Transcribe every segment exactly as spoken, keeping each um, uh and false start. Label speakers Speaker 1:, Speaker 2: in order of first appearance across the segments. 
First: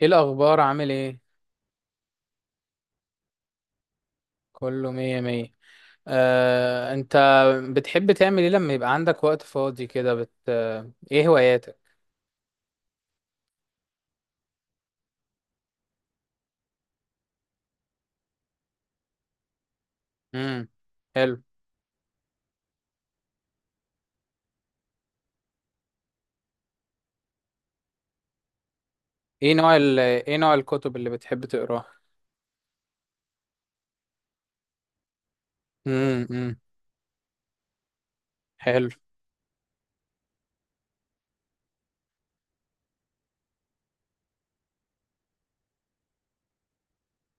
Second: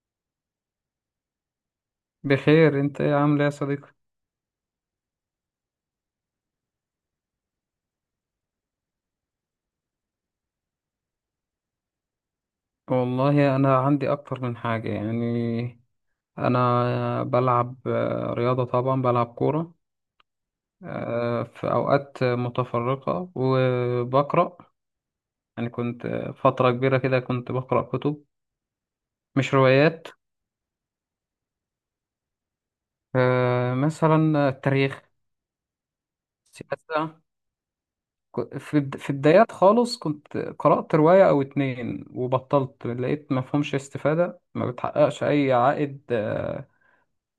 Speaker 1: ايه الاخبار؟ عامل ايه؟
Speaker 2: بخير، انت ايه عامل ايه يا صديقي؟
Speaker 1: كله مية مية. آه، انت بتحب تعمل ايه لما يبقى عندك وقت فاضي كده؟ بت... آه، ايه هواياتك؟
Speaker 2: والله انا عندي اكتر من حاجه يعني. انا بلعب آه، رياضه، طبعا بلعب كوره
Speaker 1: امم. حلو.
Speaker 2: آه، في اوقات متفرقه، وبقرا. يعني كنت فتره كبيره كده كنت بقرا كتب،
Speaker 1: ايه
Speaker 2: مش
Speaker 1: نوع ال...
Speaker 2: روايات.
Speaker 1: ايه نوع الكتب اللي بتحب تقراها؟
Speaker 2: آه، مثلا التاريخ،
Speaker 1: امم امم
Speaker 2: السياسه. ك- في
Speaker 1: حلو.
Speaker 2: بد- في البدايات خالص كنت قرأت رواية أو اتنين وبطلت، لقيت مفهومش استفادة، ما بتحققش أي عائد آه،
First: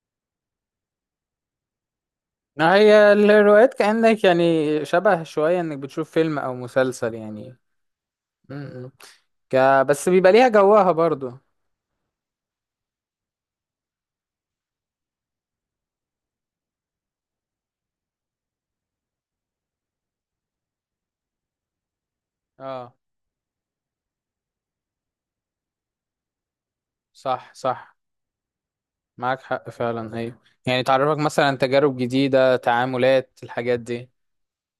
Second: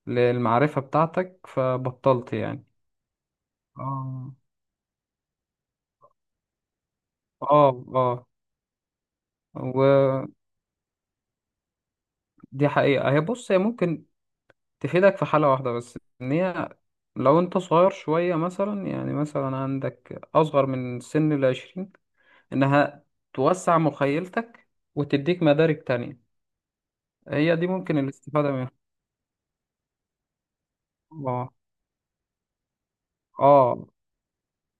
Speaker 2: للمعرفة بتاعتك، فبطلت يعني.
Speaker 1: ما هي الروايات كأنك
Speaker 2: اه.
Speaker 1: يعني شبه شوية انك بتشوف فيلم او مسلسل يعني.
Speaker 2: اه. اه.
Speaker 1: امم. ك... بس
Speaker 2: ودي
Speaker 1: بيبقى ليها جواها برضو.
Speaker 2: حقيقة. هي، بص، هي ممكن تفيدك في حالة واحدة بس، ان هي لو انت صغير شوية مثلا، يعني مثلا عندك اصغر من سن العشرين،
Speaker 1: اه.
Speaker 2: انها توسع مخيلتك وتديك مدارك تانية.
Speaker 1: صح
Speaker 2: هي دي
Speaker 1: صح.
Speaker 2: ممكن الاستفادة منها.
Speaker 1: معاك حق فعلا، ايوه. يعني تعرفك
Speaker 2: اه.
Speaker 1: مثلا تجارب جديدة، تعاملات الحاجات
Speaker 2: اه.
Speaker 1: دي.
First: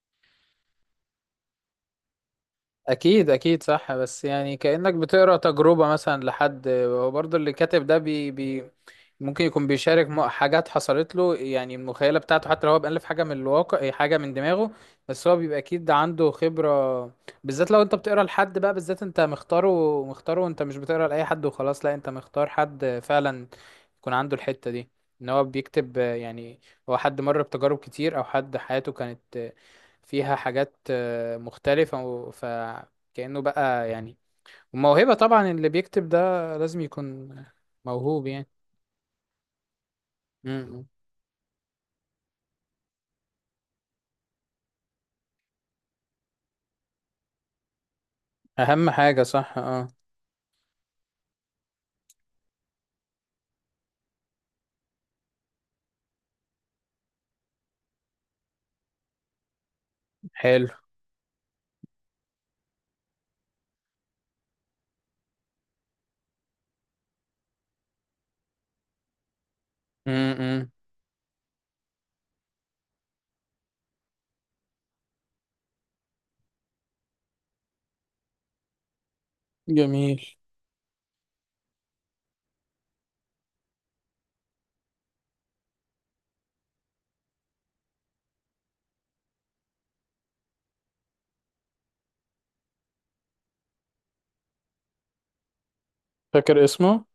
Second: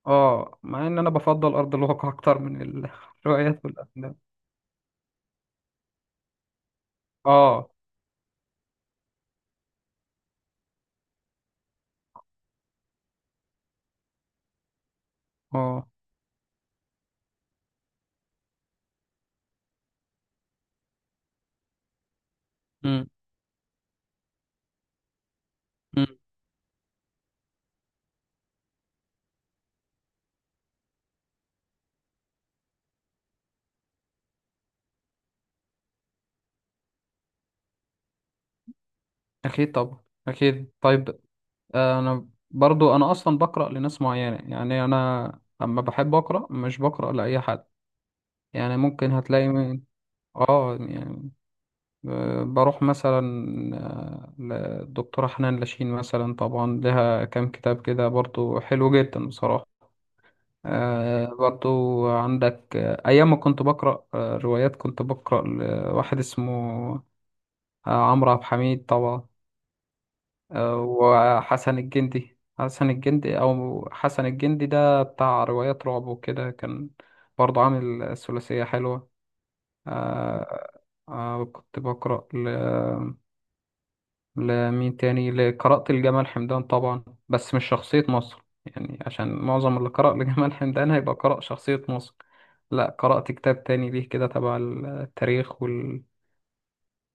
Speaker 2: اه. مع ان انا بفضل ارض الواقع اكتر من ال-
Speaker 1: اكيد اكيد،
Speaker 2: الروايات
Speaker 1: صح.
Speaker 2: والافلام.
Speaker 1: بس يعني كأنك بتقرا تجربة مثلا لحد، وبرضه اللي
Speaker 2: اه.
Speaker 1: كاتب ده بي بي ممكن يكون بيشارك م- حاجات حصلت له، يعني المخيلة بتاعته حتى لو هو بألف حاجة من الواقع إيه، حاجة من دماغه. بس هو بيبقى
Speaker 2: اه.
Speaker 1: اكيد عنده خبرة، بالذات لو انت بتقرا لحد بقى، بالذات انت مختاره. مختاره وانت مش بتقرا لأي حد وخلاص، لا انت مختار حد
Speaker 2: مم.
Speaker 1: فعلا يكون عنده الحتة دي، ان هو بيكتب آه، يعني هو حد مر بتجارب كتير، او حد حياته كانت آه، فيها حاجات آه، مختلفة و- فكأنه بقى يعني. وموهبة طبعا، اللي بيكتب ده لازم يكون موهوب يعني.
Speaker 2: أكيد طبعا،
Speaker 1: م-
Speaker 2: أكيد.
Speaker 1: م.
Speaker 2: طيب. آه، أنا برضو، أنا أصلا بقرأ لناس معينة، يعني أنا أما بحب أقرأ مش بقرأ لأي حد. يعني
Speaker 1: اهم
Speaker 2: ممكن
Speaker 1: حاجة،
Speaker 2: هتلاقي
Speaker 1: صح،
Speaker 2: من،
Speaker 1: اه.
Speaker 2: آه يعني، آه، بروح مثلا آه، للدكتورة حنان لاشين مثلا، طبعا لها كام كتاب كده برضو حلو جدا بصراحة.
Speaker 1: حلو.
Speaker 2: آه، برضو عندك آه، أيام ما كنت بقرأ آه، روايات، كنت بقرأ لواحد اسمه آه، عمرو عبد الحميد طبعا،
Speaker 1: م- م.
Speaker 2: آه، وحسن الجندي، حسن الجندي، أو حسن الجندي، ده بتاع روايات رعب وكده، كان برضه عامل ثلاثية حلوة.
Speaker 1: جميل.
Speaker 2: آه آه كنت بقرأ ل... لمين تاني؟ ل- قرأت لجمال حمدان طبعا، بس مش شخصية مصر، يعني عشان معظم اللي قرأ لجمال حمدان هيبقى قرأ شخصية مصر. لا، قرأت كتاب تاني ليه كده تبع التاريخ وال
Speaker 1: فاكر اسمه؟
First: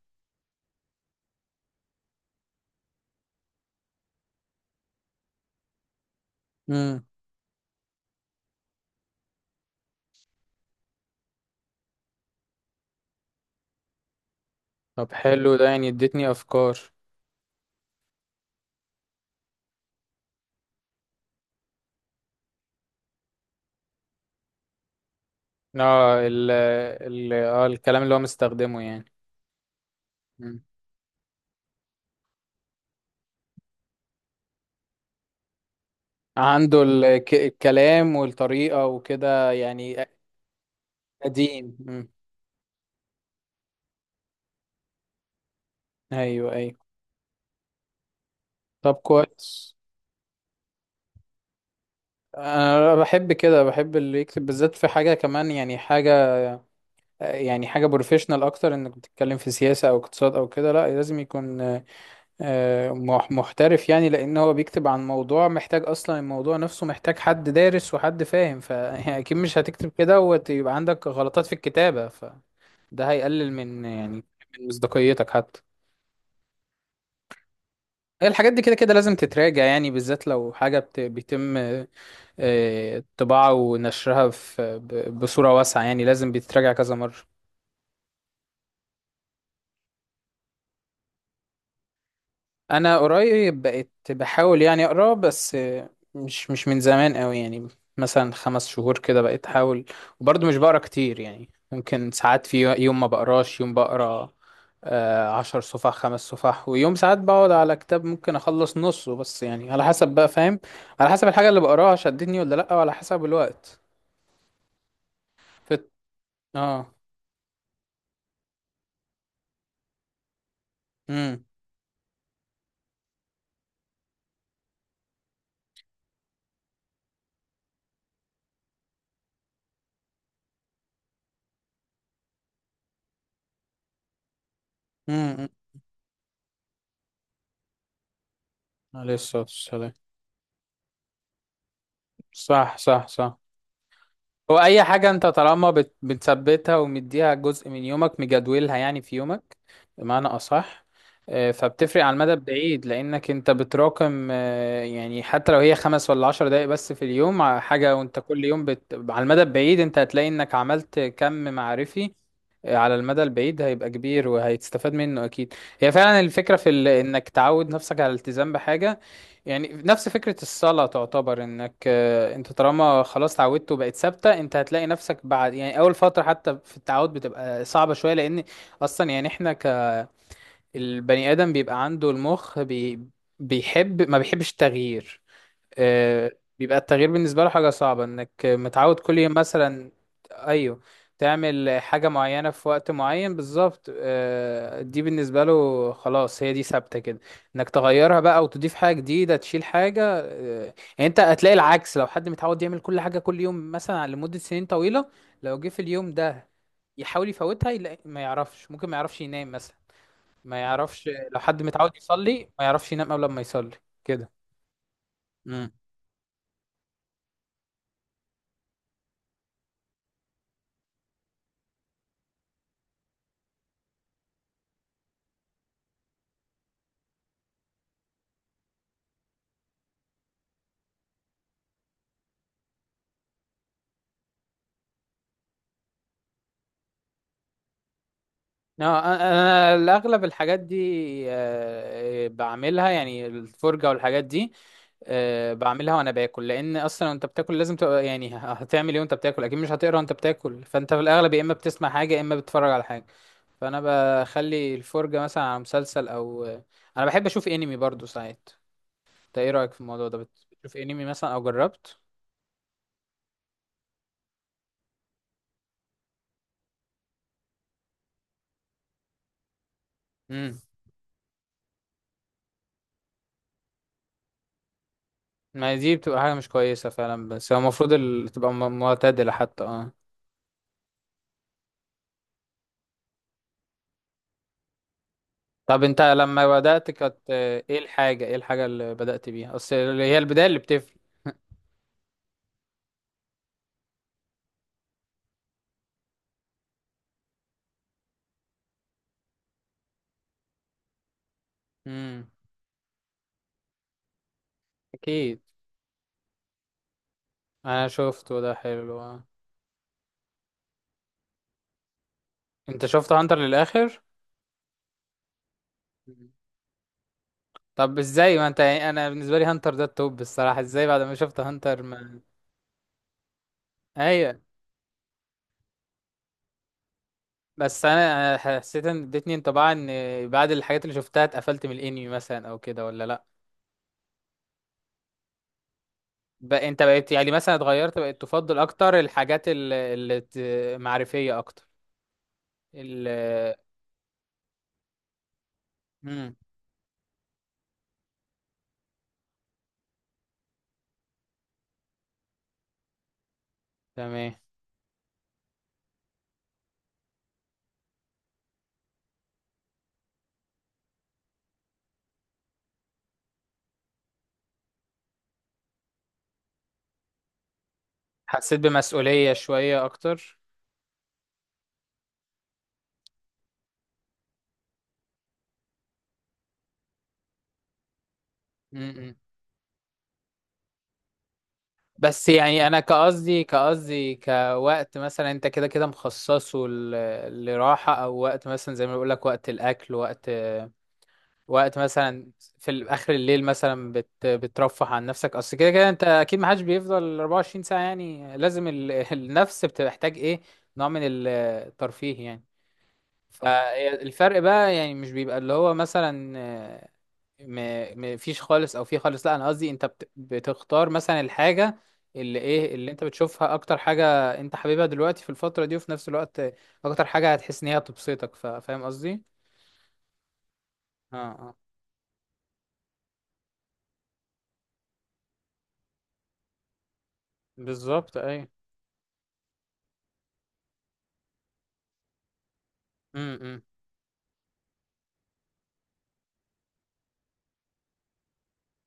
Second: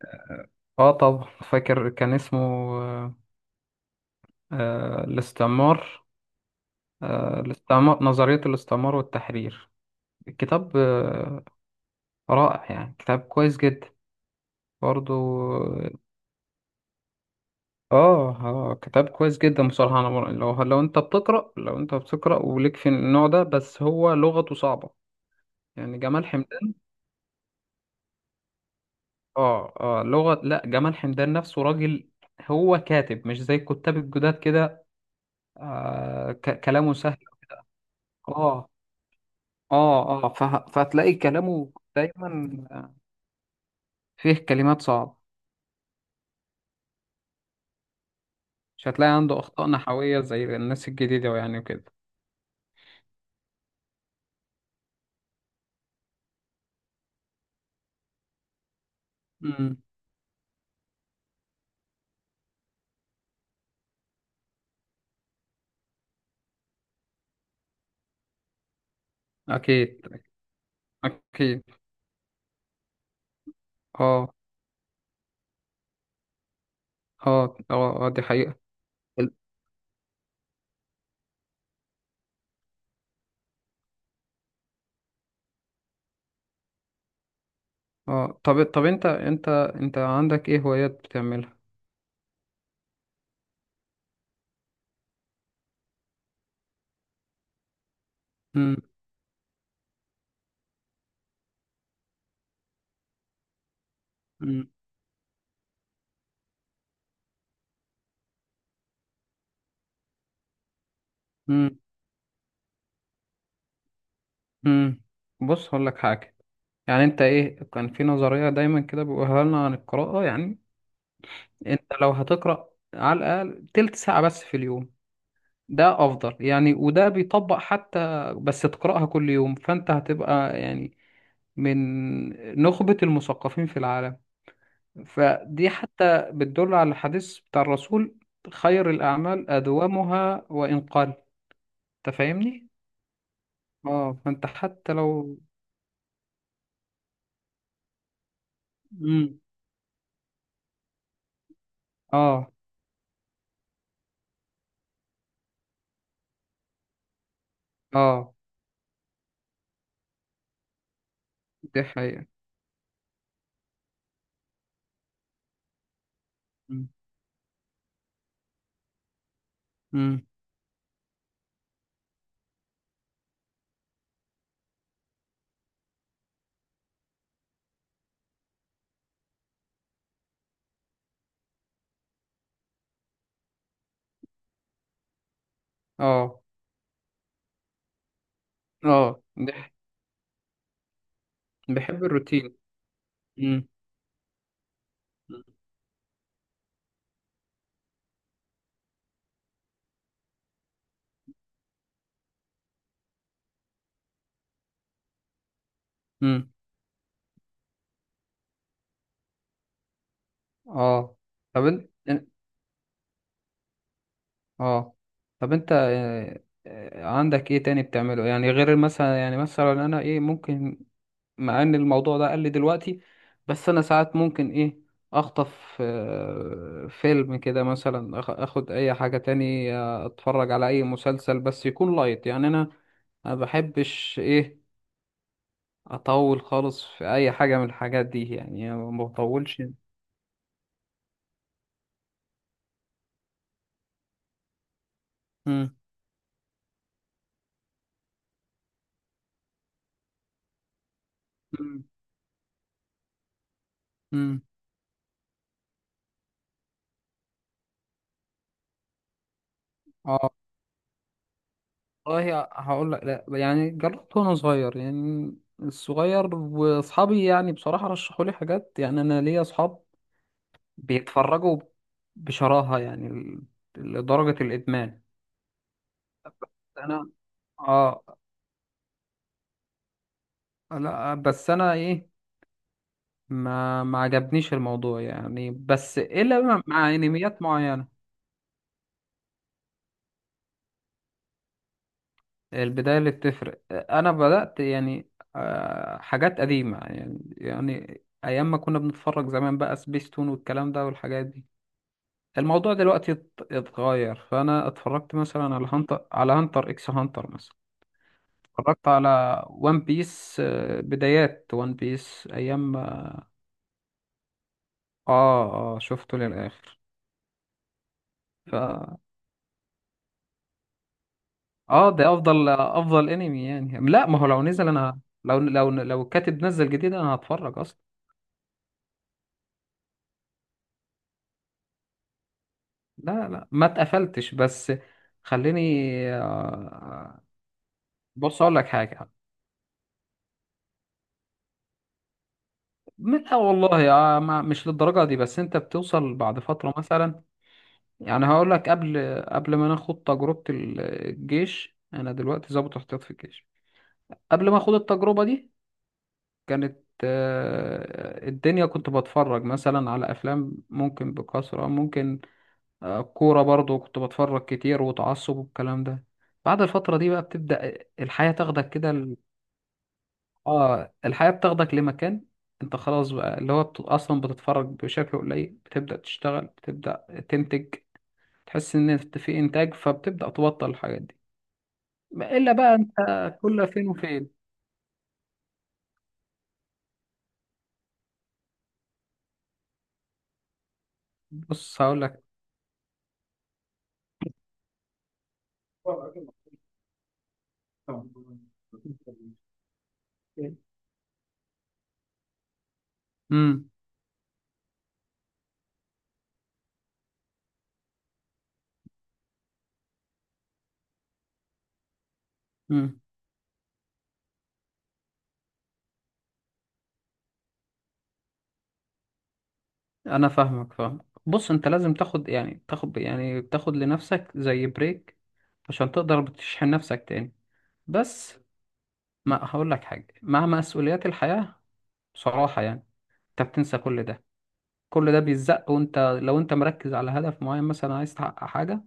Speaker 2: اه طب فاكر، كان اسمه آه آه، الاستعمار.
Speaker 1: م.
Speaker 2: آه، الاستعمار، نظرية الاستعمار والتحرير. الكتاب آه، رائع يعني، كتاب كويس جدا
Speaker 1: طب
Speaker 2: برضو.
Speaker 1: حلو، ده يعني اديتني افكار.
Speaker 2: اه. اه. كتاب كويس جدا بصراحة. أنا بر- لو، لو أنت بتقرأ لو أنت بتقرأ وليك في النوع ده، بس هو لغته صعبة. يعني
Speaker 1: اه،
Speaker 2: جمال
Speaker 1: ال
Speaker 2: حمدان
Speaker 1: ال اه، الكلام اللي هو مستخدمه يعني.
Speaker 2: اه اه لغة، لا جمال حمدان نفسه راجل، هو كاتب مش زي الكتاب الجداد كده. آه ك-
Speaker 1: عنده
Speaker 2: كلامه
Speaker 1: ال-
Speaker 2: سهل.
Speaker 1: الك- الكلام
Speaker 2: اه.
Speaker 1: والطريقة وكده يعني
Speaker 2: اه. اه. فه- فهتلاقي كلامه
Speaker 1: قديم. مم.
Speaker 2: دايما آه، فيه كلمات صعبة،
Speaker 1: ايوه ايوه.
Speaker 2: مش
Speaker 1: طب
Speaker 2: هتلاقي عنده أخطاء
Speaker 1: كويس.
Speaker 2: نحوية زي الناس الجديدة، يعني وكده.
Speaker 1: انا بحب كده، بحب اللي يكتب بالذات في حاجة كمان، يعني حاجة، يعني حاجة بروفيشنال اكتر، انك بتتكلم في
Speaker 2: امم.
Speaker 1: سياسة او اقتصاد او كده. لا لازم يكون آه، مح- محترف يعني، لان هو بيكتب عن موضوع محتاج، اصلا الموضوع نفسه محتاج حد دارس وحد فاهم، فاكيد مش هتكتب
Speaker 2: أكيد.
Speaker 1: كده ويبقى عندك غلطات في
Speaker 2: أكيد.
Speaker 1: الكتابة، فده هيقلل من يعني
Speaker 2: أه.
Speaker 1: من مصداقيتك حتى.
Speaker 2: أه. أه. آه، دي
Speaker 1: هي الحاجات
Speaker 2: حقيقة.
Speaker 1: دي كده كده لازم
Speaker 2: ال-
Speaker 1: تتراجع يعني، بالذات لو حاجة بت- بيتم آه، طباعة ونشرها في ب- بصورة واسعة يعني، لازم بيتراجع كذا مرة.
Speaker 2: أه، طب، طب أنت أنت أنت عندك إيه هوايات بتعملها؟
Speaker 1: انا قريب بقيت بحاول يعني اقرا، بس مش مش من زمان قوي يعني، مثلا خمس
Speaker 2: امم.
Speaker 1: شهور كده بقيت احاول. وبرضه مش بقرا كتير يعني، ممكن ساعات في يوم ما بقراش، يوم بقرا
Speaker 2: امم.
Speaker 1: آه، عشر صفح، خمس صفح، ويوم ساعات بقعد على كتاب ممكن اخلص نصه، بس يعني على حسب بقى، فاهم؟ على حسب الحاجة اللي
Speaker 2: امم.
Speaker 1: بقراها شدتني ولا لا، وعلى حسب الوقت.
Speaker 2: امم. بص،
Speaker 1: فت...
Speaker 2: هقول لك حاجة.
Speaker 1: اه.
Speaker 2: يعني أنت إيه، كان في نظرية دايما كده بيقولها لنا عن القراءة يعني.
Speaker 1: امم
Speaker 2: أنت لو هتقرأ على الأقل تلت ساعة بس في اليوم، ده أفضل يعني، وده بيطبق حتى. بس تقرأها كل يوم، فأنت هتبقى يعني من نخبة المثقفين في العالم.
Speaker 1: امم امم.
Speaker 2: فدي حتى بتدل على الحديث بتاع الرسول، خير
Speaker 1: عليه الصلاة
Speaker 2: الأعمال
Speaker 1: والسلام.
Speaker 2: أدومها وإن قل. أنت فاهمني؟
Speaker 1: صح صح صح.
Speaker 2: اه، فأنت
Speaker 1: هو اي
Speaker 2: حتى
Speaker 1: حاجه انت
Speaker 2: لو
Speaker 1: طالما بت- بتثبتها ومديها جزء من يومك، مجدولها يعني في
Speaker 2: مم.
Speaker 1: يومك بمعنى اصح، آه، فبتفرق على المدى
Speaker 2: اه.
Speaker 1: البعيد، لانك انت بتراكم آه، يعني حتى لو هي خمس ولا عشر دقايق بس في اليوم ع- حاجه، وانت
Speaker 2: اه.
Speaker 1: كل يوم بت... على المدى البعيد انت هتلاقي انك عملت كم
Speaker 2: دي
Speaker 1: معرفي.
Speaker 2: حقيقة.
Speaker 1: على المدى البعيد هيبقى كبير، وهيتستفاد منه اكيد. هي فعلا الفكره في ال...
Speaker 2: مم.
Speaker 1: انك تعود نفسك على الالتزام بحاجه يعني، نفس
Speaker 2: مم.
Speaker 1: فكره الصلاه. تعتبر انك آه، انت طالما خلاص تعودت وبقت ثابته، انت هتلاقي نفسك بعد يعني اول فتره حتى في التعود بتبقى صعبه شويه، لان اصلا يعني احنا كالبني ادم بيبقى عنده المخ بي... بيحب، ما بيحبش التغيير. آه،
Speaker 2: اه.
Speaker 1: بيبقى التغيير بالنسبة له حاجة صعبة. انك متعود كل
Speaker 2: اه.
Speaker 1: يوم
Speaker 2: دي ح-
Speaker 1: مثلا، ايوه، تعمل
Speaker 2: بحب
Speaker 1: حاجة معينة
Speaker 2: الروتين.
Speaker 1: في وقت معين
Speaker 2: مم.
Speaker 1: بالظبط، آه، دي بالنسبة له خلاص، هي دي ثابتة كده. انك تغيرها بقى وتضيف حاجة جديدة، تشيل حاجة آه، يعني، انت هتلاقي العكس. لو حد متعود يعمل كل حاجة كل يوم مثلا لمدة سنين طويلة، لو جه في اليوم ده
Speaker 2: مم.
Speaker 1: يحاول يفوتها، يلاقي ما يعرفش، ممكن ما يعرفش ينام مثلا، ما يعرفش.
Speaker 2: اه.
Speaker 1: لو حد
Speaker 2: طب انت،
Speaker 1: متعود يصلي ما يعرفش ينام قبل ما يصلي كده.
Speaker 2: اه طب انت آه، آه، عندك ايه تاني بتعمله، يعني غير مثلا، يعني مثلا انا ايه ممكن، مع ان الموضوع ده قل دلوقتي، بس انا ساعات ممكن ايه، اخطف آه، فيلم كده مثلا، أخ- اخد اي حاجة تاني، آه، اتفرج على اي مسلسل، بس يكون لايت، يعني انا ما بحبش ايه، اطول خالص في اي حاجة من الحاجات دي، يعني
Speaker 1: اه،
Speaker 2: ما بطولش.
Speaker 1: انا الاغلب الحاجات دي آه، بعملها، يعني الفرجه والحاجات دي آه،
Speaker 2: مم.
Speaker 1: بعملها وانا باكل، لان اصلا وانت بتاكل لازم تبقى يعني هتعمل ايه وانت بتاكل، اكيد مش هتقرا وانت بتاكل، فانت في الاغلب يا اما
Speaker 2: مم.
Speaker 1: بتسمع حاجه يا اما بتتفرج على حاجه. فانا
Speaker 2: مم.
Speaker 1: بخلي الفرجه مثلا على مسلسل، او انا بحب اشوف انمي برضو ساعات. انت ايه رايك في الموضوع ده،
Speaker 2: اه،
Speaker 1: بت- بتشوف انمي مثلا او جربت؟
Speaker 2: والله هقول لك، لا يعني جربت وانا صغير، يعني الصغير، واصحابي يعني بصراحة رشحوا لي حاجات، يعني انا ليا اصحاب
Speaker 1: امم.
Speaker 2: بيتفرجوا بشراهة، يعني ل- لدرجة الإدمان.
Speaker 1: ما هي دي بتبقى حاجه مش كويسه
Speaker 2: أنا
Speaker 1: فعلا، بس هو المفروض
Speaker 2: آه
Speaker 1: ال- تبقى م- معتدله حتى، اه.
Speaker 2: لا، بس أنا إيه، ما ما عجبنيش الموضوع، يعني
Speaker 1: طب
Speaker 2: بس
Speaker 1: انت لما
Speaker 2: إلا
Speaker 1: بدأت
Speaker 2: مع
Speaker 1: كانت
Speaker 2: أنميات
Speaker 1: آه، ايه
Speaker 2: معينة.
Speaker 1: الحاجة، ايه الحاجة اللي بدأت بيها، اصل اللي هي البداية اللي بتفرق؟
Speaker 2: البداية اللي بتفرق، أنا بدأت يعني آه، حاجات قديمة، يعني يعني أيام ما كنا بنتفرج زمان بقى، سبيستون والكلام ده والحاجات دي.
Speaker 1: امم.
Speaker 2: الموضوع دلوقتي ات- اتغير، فأنا اتفرجت
Speaker 1: اكيد.
Speaker 2: مثلا على هانتر، على هانتر إكس هانتر مثلا،
Speaker 1: انا شفته ده،
Speaker 2: اتفرجت
Speaker 1: حلو آه.
Speaker 2: على ون بيس، بدايات ون بيس ايام.
Speaker 1: انت شفت
Speaker 2: اه.
Speaker 1: هانتر للآخر؟
Speaker 2: اه، شفته
Speaker 1: مم.
Speaker 2: للاخر.
Speaker 1: طب ازاي؟ ما
Speaker 2: ف
Speaker 1: انت يعني انا بالنسبة لي هانتر ده التوب الصراحة، ازاي بعد ما شفت هانتر
Speaker 2: اه ده
Speaker 1: ما...
Speaker 2: افضل افضل انمي يعني. لا، ما هو
Speaker 1: ايوه.
Speaker 2: لو نزل، انا لو لو لو الكاتب نزل جديد انا هتفرج
Speaker 1: بس
Speaker 2: اصلا.
Speaker 1: انا انا حسيت ان ادتني انطباع ان بعد الحاجات اللي شفتها اتقفلت من الانمي مثلا او كده، ولا لا؟
Speaker 2: لا، لا، ما اتقفلتش، بس خليني
Speaker 1: بقى انت بقيت
Speaker 2: آه،
Speaker 1: يعني مثلا اتغيرت، بقيت
Speaker 2: بص اقول
Speaker 1: تفضل
Speaker 2: لك
Speaker 1: اكتر
Speaker 2: حاجه.
Speaker 1: الحاجات ال- اللي ت- معرفية اكتر ال
Speaker 2: من، لا والله، آه، ما- مش للدرجه دي، بس انت بتوصل
Speaker 1: امم.
Speaker 2: بعد فتره مثلا. يعني هقول لك، قبل قبل ما ناخد تجربه الجيش، انا دلوقتي ضابط احتياط في الجيش.
Speaker 1: تمام.
Speaker 2: قبل ما اخد التجربة دي كانت آه، الدنيا، كنت بتفرج مثلا على افلام ممكن بكثرة، ممكن آه، كورة برضو كنت بتفرج كتير وتعصب والكلام ده. بعد الفترة دي بقى، بتبدأ الحياة
Speaker 1: حسيت
Speaker 2: تاخدك كده ال-
Speaker 1: بمسؤولية شوية أكتر.
Speaker 2: اه، الحياة بتاخدك لمكان، انت خلاص بقى، اللي هو بت- اصلا بتتفرج بشكل قليل، بتبدأ تشتغل، بتبدأ تنتج، تحس ان
Speaker 1: م-م.
Speaker 2: انت في انتاج، فبتبدأ تبطل الحاجات دي.
Speaker 1: بس
Speaker 2: ما- الا
Speaker 1: يعني
Speaker 2: بقى
Speaker 1: أنا
Speaker 2: انت
Speaker 1: كقصدي
Speaker 2: كل فين
Speaker 1: كقصدي
Speaker 2: وفين.
Speaker 1: كوقت، مثلا أنت كده كده مخصصه ل- لراحة، أو وقت مثلا زي ما بقولك وقت الأكل، وقت وقت
Speaker 2: بص هقول
Speaker 1: مثلا في ال- آخر الليل مثلا بت... بترفه عن نفسك، أصل كده كده أنت
Speaker 2: لك.
Speaker 1: أكيد محدش بيفضل أربعة وعشرين ساعة
Speaker 2: طبعا.
Speaker 1: يعني، لازم ال... النفس بتحتاج إيه نوع من الترفيه يعني.
Speaker 2: امم.
Speaker 1: فالفرق بقى يعني مش بيبقى اللي هو مثلا ما ما فيش خالص او في خالص، لا انا قصدي انت بت... بتختار مثلا الحاجه اللي ايه اللي
Speaker 2: امم.
Speaker 1: انت بتشوفها اكتر حاجه انت حاببها دلوقتي في الفتره دي، وفي نفس الوقت اكتر حاجه هتحس ان هي تبسطك، ف... فاهم قصدي؟
Speaker 2: انا فاهمك، فاهم.
Speaker 1: اه
Speaker 2: بص،
Speaker 1: اه.
Speaker 2: انت لازم تاخد يعني تاخد يعني تاخد لنفسك زي بريك، عشان تقدر تشحن نفسك تاني.
Speaker 1: بالظبط
Speaker 2: بس
Speaker 1: اي.
Speaker 2: ما هقول لك حاجه، مع مسؤوليات الحياه بصراحه يعني،
Speaker 1: امم
Speaker 2: انت
Speaker 1: امم
Speaker 2: بتنسى كل ده، كل ده بيتزق. وانت لو انت مركز على هدف معين مثلا، عايز تحقق حاجه،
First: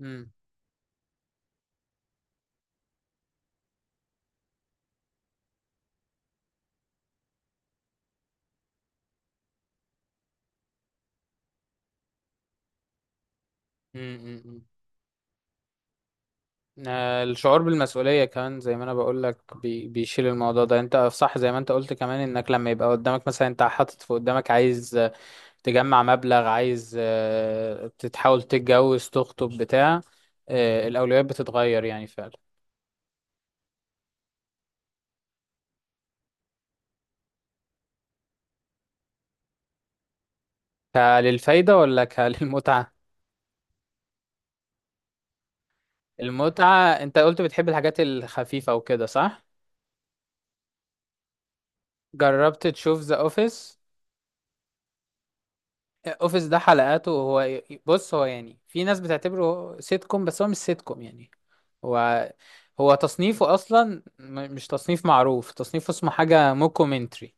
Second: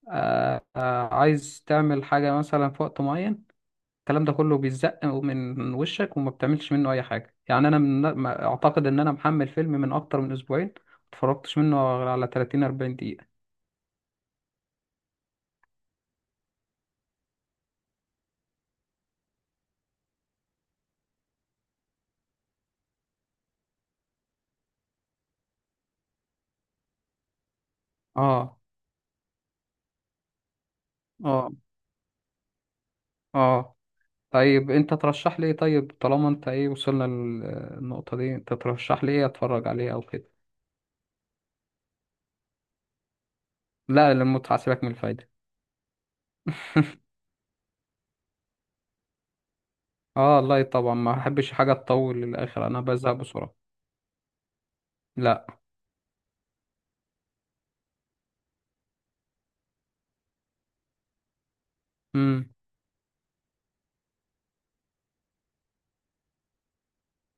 Speaker 1: امم
Speaker 2: آه آه عايز تعمل حاجه مثلا في وقت معين، الكلام ده كله بيتزق من وشك، وما بتعملش منه اي حاجه. يعني انا من... ما- اعتقد ان انا محمل فيلم من اكتر من اسبوعين، ما اتفرجتش منه غير على تلاتين اربعين دقيقه.
Speaker 1: امم، امم. آه، الشعور بالمسؤوليه كمان زي ما انا بقول لك بي... بيشيل الموضوع ده، انت صح زي ما انت قلت كمان، انك لما يبقى قدامك مثلا، انت حاطط في قدامك عايز تجمع مبلغ، عايز آه، تتحاول
Speaker 2: اه.
Speaker 1: تتجوز تخطب بتاع، آه، الأولويات
Speaker 2: اه.
Speaker 1: بتتغير يعني فعلا.
Speaker 2: اه. طيب، انت ترشح لي ايه؟ طيب طالما انت ايه، وصلنا للنقطه دي، انت ترشح لي ايه اتفرج عليه او كده؟
Speaker 1: كللفايدة ولا كللمتعة؟
Speaker 2: لا، للمتعه، سيبك من الفايده.
Speaker 1: المتعة. انت قلت بتحب الحاجات الخفيفة وكده، صح؟
Speaker 2: اه، لا طبعا ما احبش حاجه تطول
Speaker 1: جربت
Speaker 2: للاخر، انا
Speaker 1: تشوف
Speaker 2: بزهق
Speaker 1: ذا
Speaker 2: بسرعه.
Speaker 1: اوفيس؟
Speaker 2: لا.
Speaker 1: اوفيس ده حلقاته، هو بص، هو يعني في ناس بتعتبره سيت كوم، بس هو مش سيت كوم يعني. هو
Speaker 2: امم.
Speaker 1: هو تصنيفه اصلا م- مش تصنيف معروف، تصنيفه اسمه حاجة موكومنتري.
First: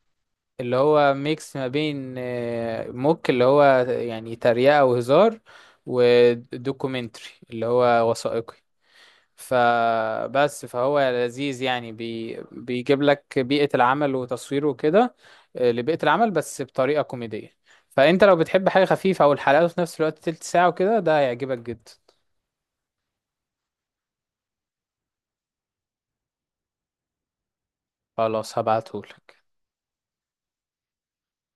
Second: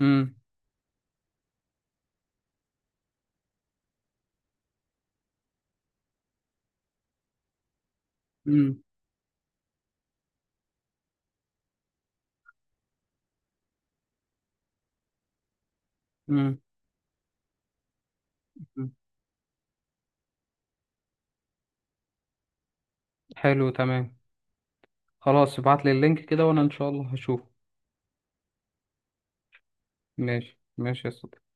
Speaker 2: امم.
Speaker 1: اللي هو ميكس ما بين آه، موك اللي هو يعني تريقة وهزار، ودوكيومنتري اللي هو وثائقي.
Speaker 2: امم.
Speaker 1: فبس فهو لذيذ يعني، بي بيجيب لك بيئة العمل وتصويره وكده، آه، لبيئة العمل
Speaker 2: امم.
Speaker 1: بس بطريقة كوميدية. فانت لو بتحب حاجة خفيفة، او الحلقات في نفس الوقت تلت ساعة وكده، ده هيعجبك جدا.
Speaker 2: حلو، تمام. خلاص، ابعت لي اللينك كده، وانا ان شاء الله هشوفه.
Speaker 1: خلاص هبعتهولك.
Speaker 2: ماشي، ماشي يا صديقي.